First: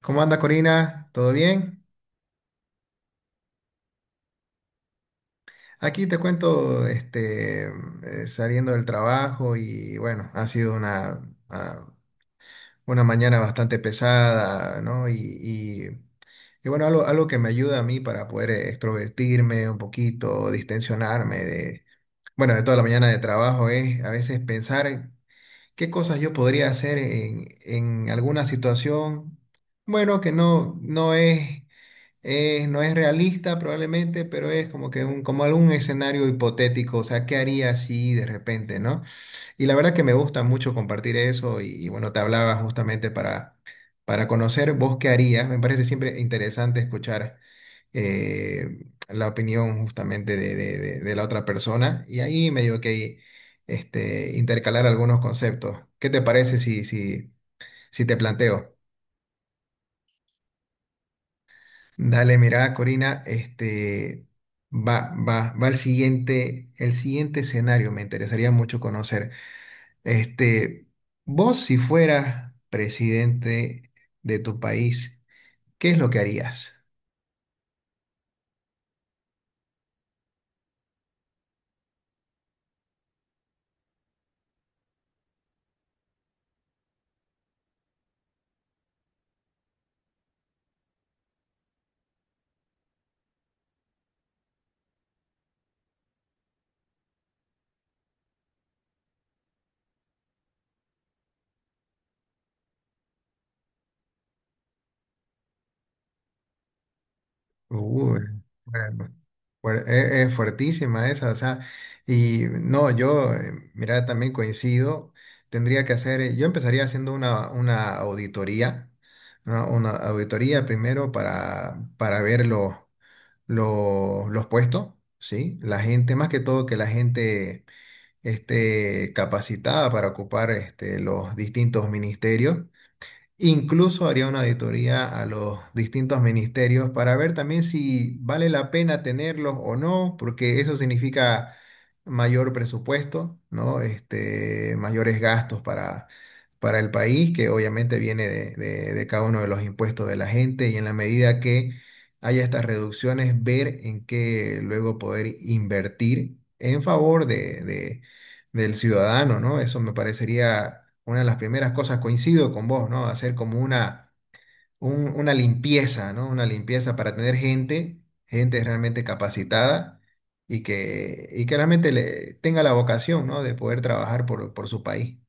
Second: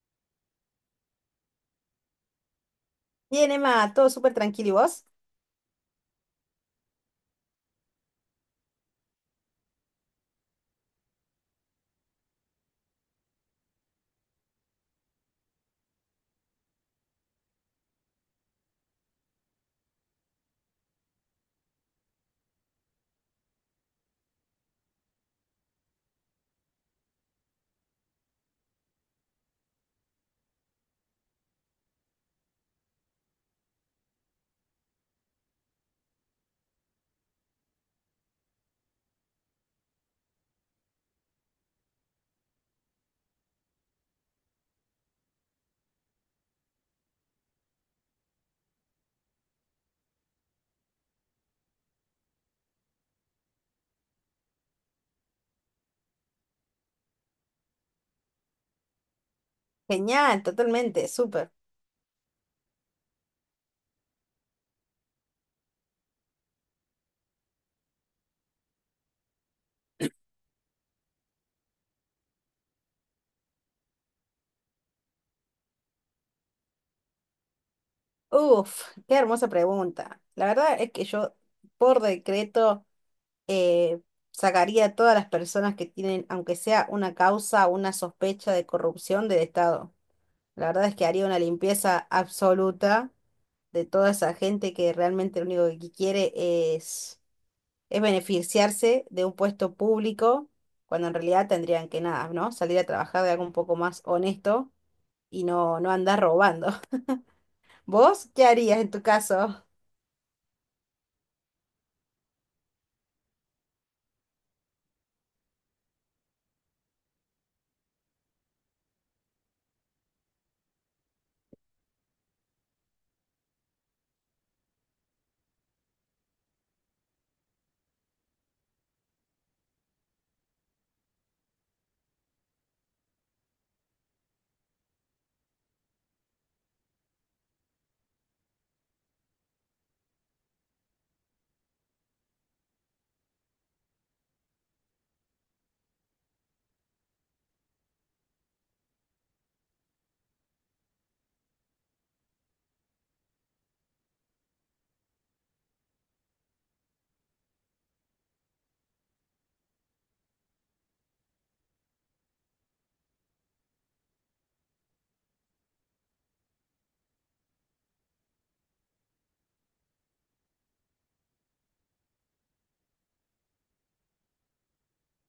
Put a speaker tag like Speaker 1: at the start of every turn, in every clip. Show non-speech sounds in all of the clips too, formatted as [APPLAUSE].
Speaker 1: ¿Cómo anda Corina? ¿Todo bien?
Speaker 2: Bien, Emma, todo súper tranquilo. ¿Y vos?
Speaker 1: Aquí te cuento, saliendo del trabajo y bueno, ha sido ah, una mañana bastante pesada, ¿no? Bueno, algo que me ayuda a mí para poder extrovertirme un poquito, distensionarme bueno, de toda la mañana de trabajo es a veces pensar qué cosas yo podría hacer en alguna situación, bueno, que no, no es no es realista probablemente, pero es como como algún escenario hipotético, o sea, ¿qué haría si de repente, no? Y la verdad que me gusta mucho compartir eso y bueno, te hablaba justamente para conocer vos qué harías. Me parece siempre interesante escuchar la opinión justamente de la otra persona y ahí medio que este, intercalar algunos conceptos. ¿Qué te parece si te planteo?
Speaker 2: Genial, totalmente, súper.
Speaker 1: Dale, mira, Corina, este va el siguiente escenario. Me interesaría mucho conocer. Este, vos, si fueras presidente de tu país, ¿qué es lo que harías?
Speaker 2: Uf, qué hermosa pregunta. La verdad es que yo, por decreto, eh, sacaría a todas las personas que tienen, aunque sea una causa o una sospecha de corrupción del Estado. La verdad es que haría una limpieza absoluta de toda esa gente que realmente lo único que quiere es, es beneficiarse de un puesto público, cuando en realidad tendrían que nada, ¿no? Salir a trabajar de algo un poco más honesto y no, no andar robando. [LAUGHS]
Speaker 1: Uy,
Speaker 2: ¿Vos qué harías en tu
Speaker 1: bueno,
Speaker 2: caso?
Speaker 1: es fuertísima esa, o sea, y no, yo, mira, también coincido. Tendría que hacer, yo empezaría haciendo una auditoría, ¿no? Una auditoría primero para verlo los puestos, ¿sí? La gente, más que todo, que la gente esté capacitada para ocupar este, los distintos ministerios. Incluso haría una auditoría a los distintos ministerios para ver también si vale la pena tenerlos o no, porque eso significa mayor presupuesto, ¿no? Este, mayores gastos para el país, que obviamente viene de cada uno de los impuestos de la gente, y en la medida que haya estas reducciones, ver en qué luego poder invertir en favor de del ciudadano, ¿no? Eso me parecería una de las primeras cosas. Coincido con vos, ¿no? Hacer como una, una limpieza, ¿no? Una limpieza para tener gente realmente capacitada y que realmente le, tenga la vocación, ¿no? De poder trabajar por su país.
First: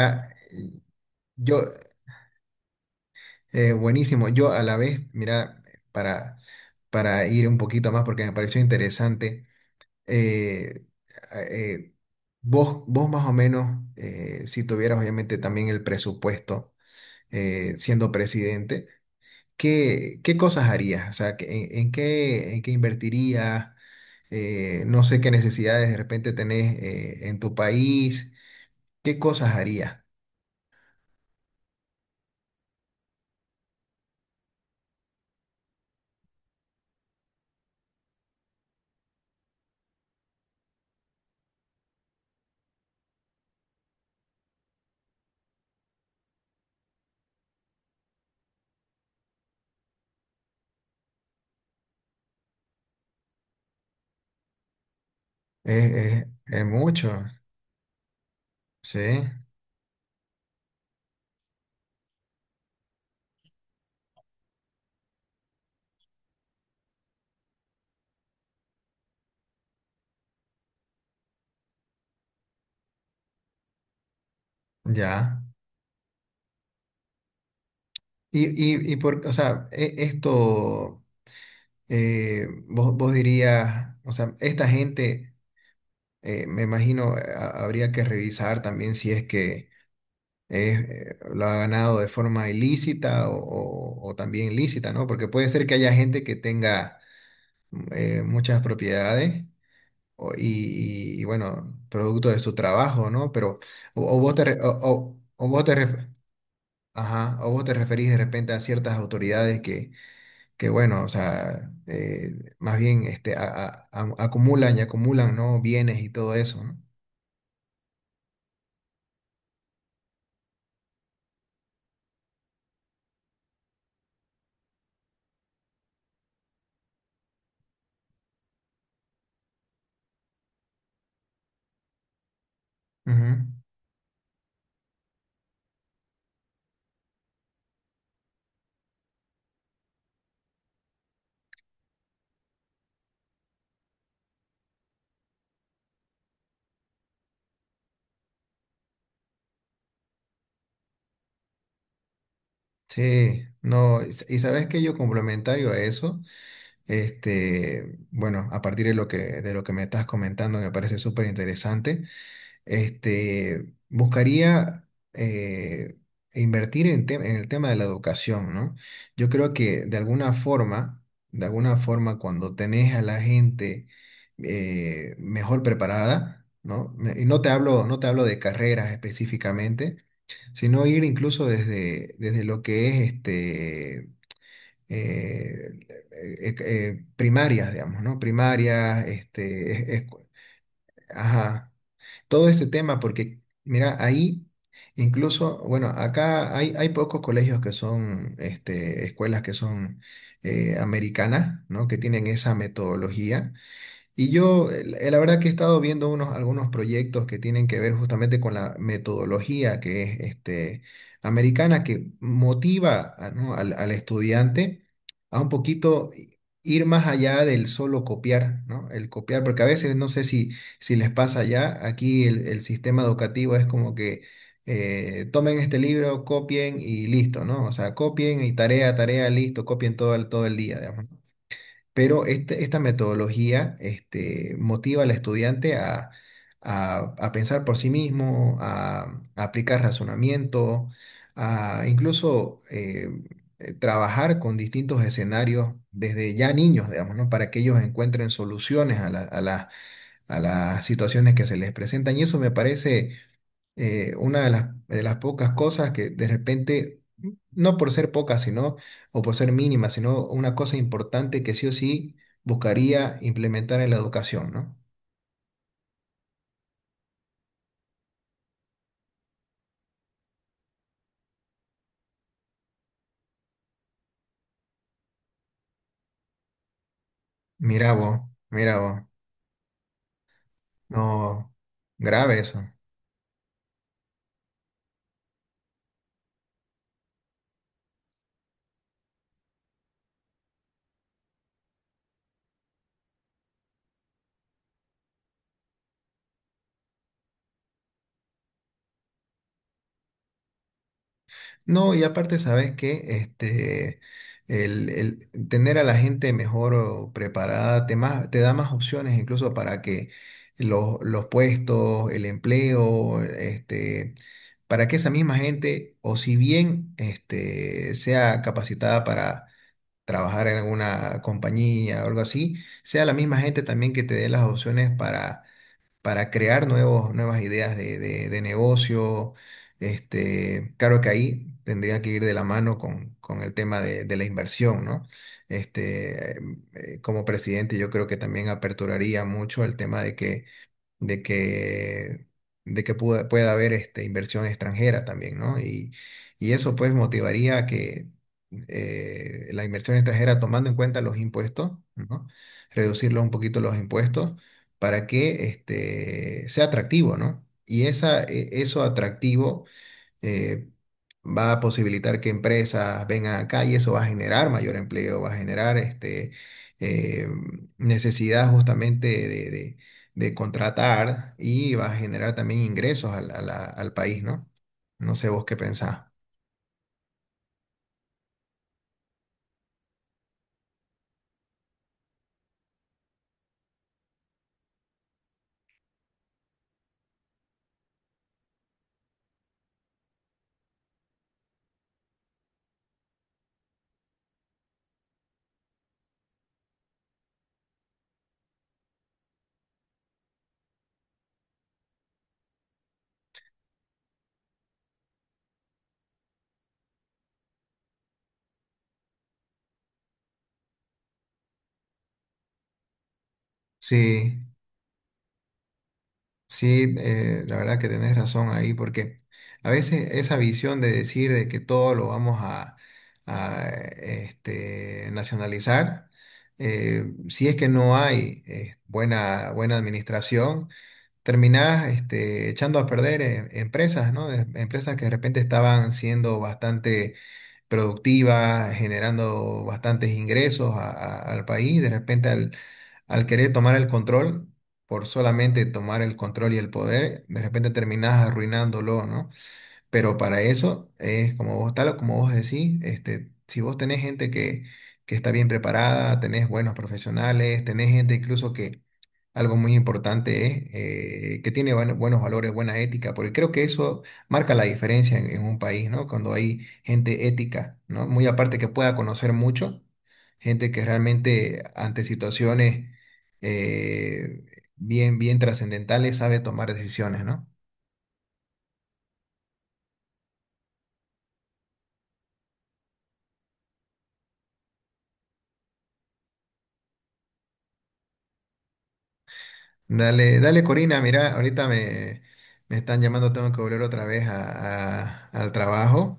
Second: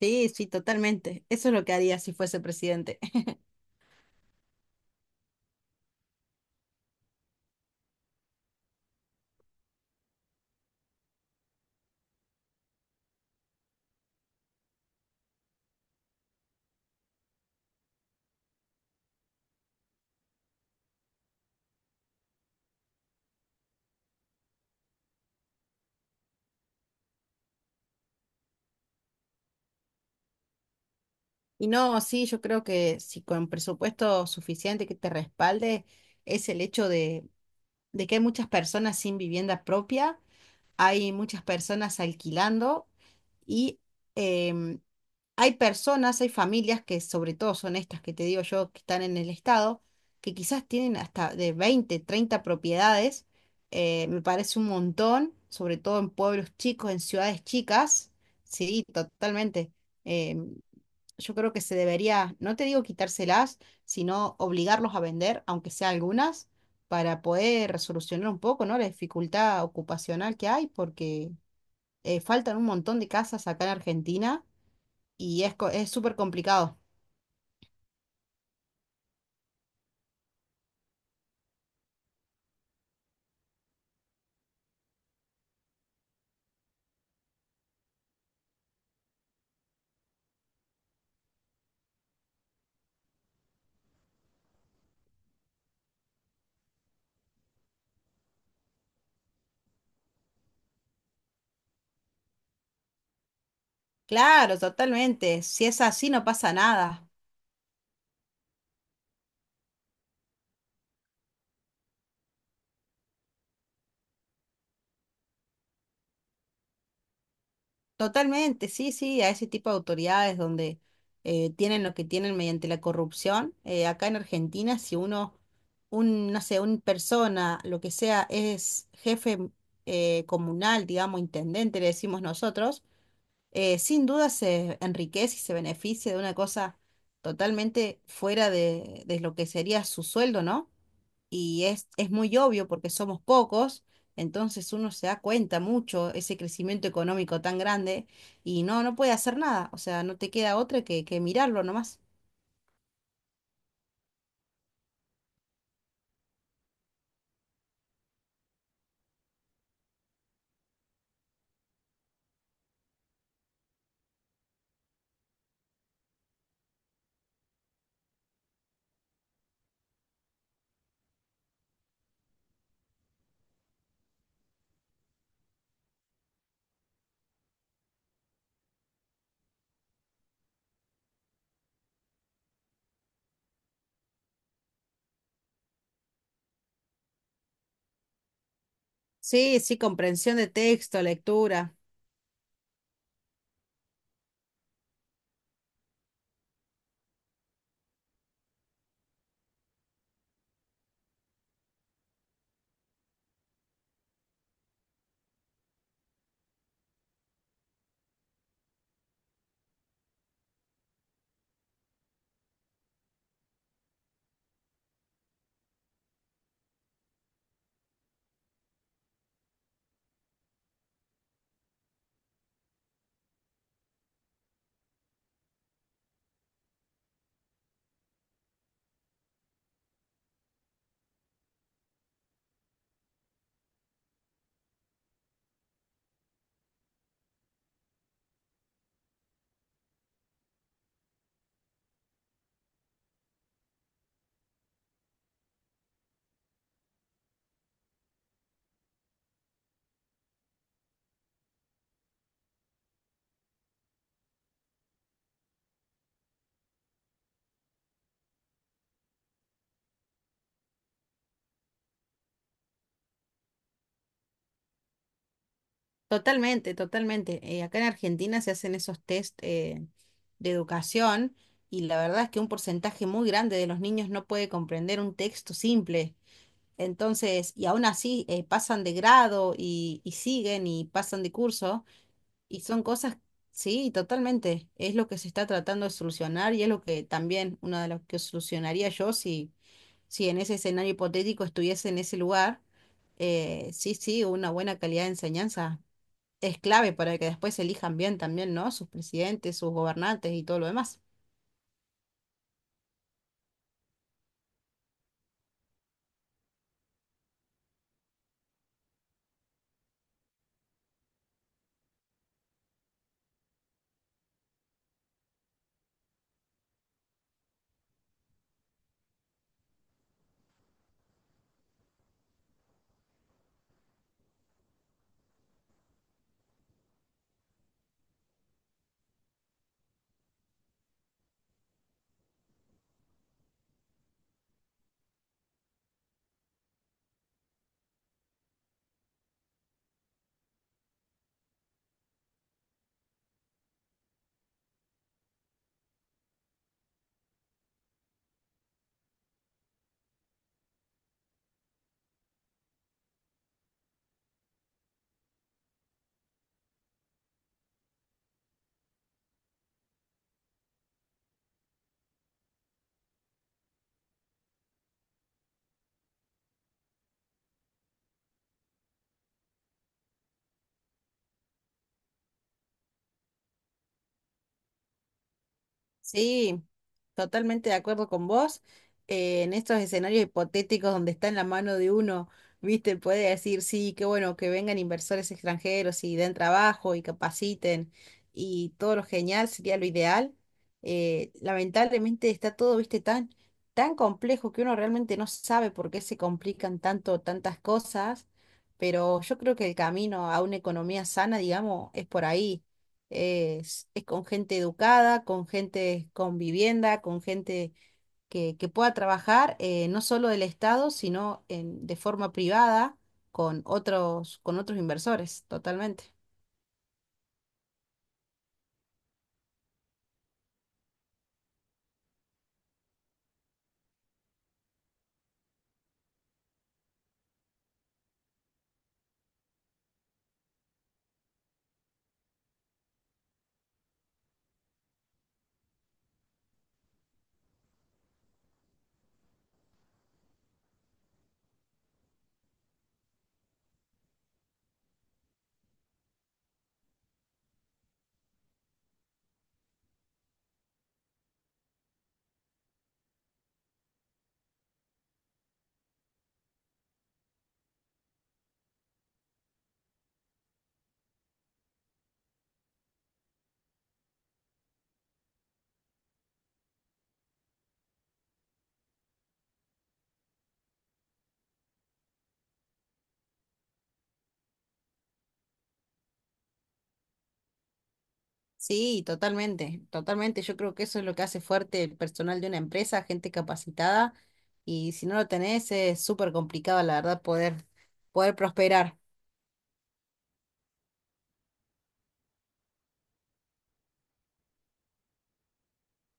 Speaker 2: Sí, sí, totalmente. Eso es
Speaker 1: yo,
Speaker 2: lo que haría si fuese presidente. [LAUGHS]
Speaker 1: buenísimo, yo a la vez, mira, para, para ir un poquito más porque me pareció interesante. eh, eh, vos más o menos, si tuvieras obviamente también el presupuesto siendo presidente, ¿ qué cosas harías? O sea, ¿ en qué invertirías? No sé qué necesidades de repente tenés en tu país. ¿Qué cosas harías?
Speaker 2: Y no, sí, yo creo que si con presupuesto suficiente que te respalde es el hecho de que hay muchas personas sin vivienda propia, hay muchas personas alquilando y em, hay personas, hay familias que sobre todo son estas que te digo yo, que están en el estado, que quizás tienen hasta de 20, 30 propiedades. Me parece un montón, sobre todo en pueblos
Speaker 1: Es
Speaker 2: chicos, en
Speaker 1: mucho,
Speaker 2: ciudades chicas. Sí,
Speaker 1: sí,
Speaker 2: totalmente. Eh, yo creo que se debería, no te digo quitárselas, sino obligarlos a vender, aunque sea algunas, para poder resolucionar un poco, ¿no? La dificultad ocupacional que hay, porque faltan un montón de casas acá en Argentina
Speaker 1: ya.
Speaker 2: y es, es súper complicado.
Speaker 1: Y, y por, o sea, esto, vos, vos dirías, o sea, esta gente. Me imagino habría que revisar también si es que lo ha ganado de forma ilícita o también lícita, ¿no? Porque puede ser que haya gente que tenga muchas propiedades y, bueno, producto de su trabajo, ¿no? Pero
Speaker 2: Claro, totalmente.
Speaker 1: o vos
Speaker 2: Si
Speaker 1: te
Speaker 2: es así, no pasa nada.
Speaker 1: ajá, o vos te referís de repente a ciertas autoridades que bueno, o sea, más bien este, acumulan y acumulan, ¿no? Bienes y todo eso, ¿no?
Speaker 2: Totalmente, sí, sí, a ese tipo de autoridades donde tienen lo que tienen mediante la corrupción. Acá en Argentina, si uno, un, no sé, una persona, lo que sea, es jefe comunal, digamos, intendente, le decimos nosotros,
Speaker 1: Ujú.
Speaker 2: sin duda se enriquece y se beneficia de una cosa totalmente fuera de lo que sería su sueldo, ¿no? Y es muy obvio porque somos pocos, entonces uno se da cuenta mucho ese crecimiento económico tan grande y no, no puede hacer nada, o sea, no te queda otra que mirarlo nomás.
Speaker 1: Sí, no, y sabes que yo complementario a eso, este, bueno, a partir de lo que me estás comentando, me parece súper interesante, este, buscaría invertir en, en el tema de la educación, ¿no? Yo creo que de alguna forma, cuando tenés a la gente mejor preparada, ¿no? Y no te hablo, no te hablo de carreras específicamente, sino ir incluso desde lo que es este, eh, primarias, digamos, ¿no? Primarias,
Speaker 2: Sí,
Speaker 1: este,
Speaker 2: sí, comprensión de texto,
Speaker 1: ajá,
Speaker 2: lectura,
Speaker 1: todo este tema, porque mira, ahí incluso, bueno, acá hay pocos colegios que son, este, escuelas que son americanas, ¿no? Que tienen esa metodología y yo, la verdad que he estado viendo unos, algunos proyectos que tienen que ver justamente con la metodología que es este, americana, que motiva ¿no? Al estudiante a un poquito ir más allá del solo copiar, ¿no? El copiar, porque a veces no sé si les pasa ya, aquí el sistema educativo es como que tomen este libro, copien y listo, ¿no? O sea, copien y tarea, tarea, listo, copien todo el día, digamos, ¿no? Pero esta metodología este, motiva al estudiante a, a pensar por sí mismo, a aplicar razonamiento, a incluso trabajar con distintos escenarios desde ya niños, digamos, ¿no? Para que ellos encuentren soluciones a las situaciones que se les presentan. Y eso me parece una de las pocas cosas que de repente, no por ser pocas, sino, o por ser mínima, sino una cosa importante que sí o sí buscaría implementar en la educación, ¿no?
Speaker 2: totalmente, totalmente. Acá en Argentina se hacen esos test de educación y la verdad es que un porcentaje muy grande de los niños no puede comprender un texto simple. Entonces, y aún
Speaker 1: Mira vos,
Speaker 2: así
Speaker 1: mira
Speaker 2: pasan de
Speaker 1: vos,
Speaker 2: grado y siguen y pasan de
Speaker 1: no,
Speaker 2: curso.
Speaker 1: grave
Speaker 2: Y
Speaker 1: eso.
Speaker 2: son cosas, sí, totalmente. Es lo que se está tratando de solucionar y es lo que también, una de las que solucionaría yo si, si en ese escenario hipotético estuviese en ese lugar. Sí, sí, una buena calidad de enseñanza es clave para que después elijan bien también, ¿no? Sus presidentes, sus gobernantes y todo lo demás.
Speaker 1: No, y aparte, ¿sabes qué? Este, el tener a la gente mejor o preparada te, más, te da más opciones incluso para que los puestos, el empleo, este, para que esa misma gente, o si bien este, sea capacitada para trabajar en alguna compañía o algo así, sea la misma gente también que te dé las opciones para crear nuevos, nuevas ideas de negocio. Este, claro que ahí tendría que ir de la mano con el tema de la inversión, ¿no? Este, como presidente, yo creo que también aperturaría mucho el tema de que de que, de que pueda haber este, inversión extranjera también, ¿no? Y eso pues motivaría que la inversión extranjera, tomando en cuenta los impuestos, ¿no? Reducirlo un poquito los impuestos para que este, sea atractivo, ¿no? Y esa, eso atractivo eh, va a posibilitar que empresas vengan acá y eso va a generar mayor empleo, va a generar este, eh, necesidad justamente de contratar y va a generar también ingresos al país, ¿no? No sé vos qué pensás.
Speaker 2: Sí, totalmente de acuerdo con vos. En estos escenarios hipotéticos donde está en la mano de uno, viste, puede decir, sí, qué bueno que vengan inversores extranjeros y den trabajo y capaciten y todo lo genial sería lo ideal. Lamentablemente está todo, viste, tan, tan complejo que uno realmente no sabe por qué se complican tanto tantas cosas, pero yo creo que el camino a una economía sana, digamos, es por ahí es con gente educada, con gente con vivienda, con gente que pueda trabajar, no solo del Estado, sino de forma privada
Speaker 1: Sí.
Speaker 2: con otros inversores, totalmente.
Speaker 1: Sí, la verdad que tenés razón ahí, porque a veces esa visión de decir de que todo lo vamos este, nacionalizar, si es que no hay buena administración, terminás este, echando a perder empresas, ¿no? Empresas que de repente estaban siendo bastante productiva, generando bastantes ingresos al país. De repente, al querer tomar el control, por solamente tomar el control y el poder, de repente terminás arruinándolo, ¿no? Pero para eso es como vos, tal o como vos decís, este, si vos tenés gente que está bien preparada, tenés buenos profesionales, tenés gente incluso que algo muy importante es que tiene buenos valores, buena ética, porque creo que eso marca la diferencia en un país, ¿no? Cuando hay gente ética, ¿no? Muy aparte que pueda conocer mucho, gente que realmente ante situaciones eh, bien trascendentales sabe tomar decisiones, ¿no?
Speaker 2: Sí, totalmente, totalmente. Yo creo que eso es lo que hace fuerte el personal de una empresa, gente capacitada, y si no lo tenés, es súper complicado, la verdad, poder, poder prosperar.
Speaker 1: Dale, dale Corina, mira, me están llamando, tengo que volver otra vez al trabajo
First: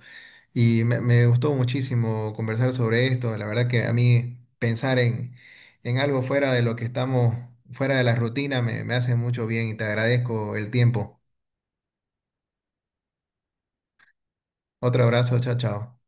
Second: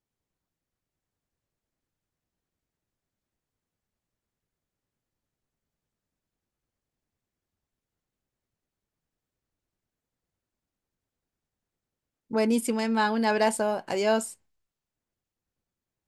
Speaker 1: me gustó muchísimo conversar sobre esto. La verdad que a mí pensar en algo fuera de lo que estamos, fuera de la rutina, me hace mucho bien y te agradezco el tiempo.
Speaker 2: Buenísimo, Emma, un abrazo, adiós.
Speaker 1: Otro abrazo, chao, chao.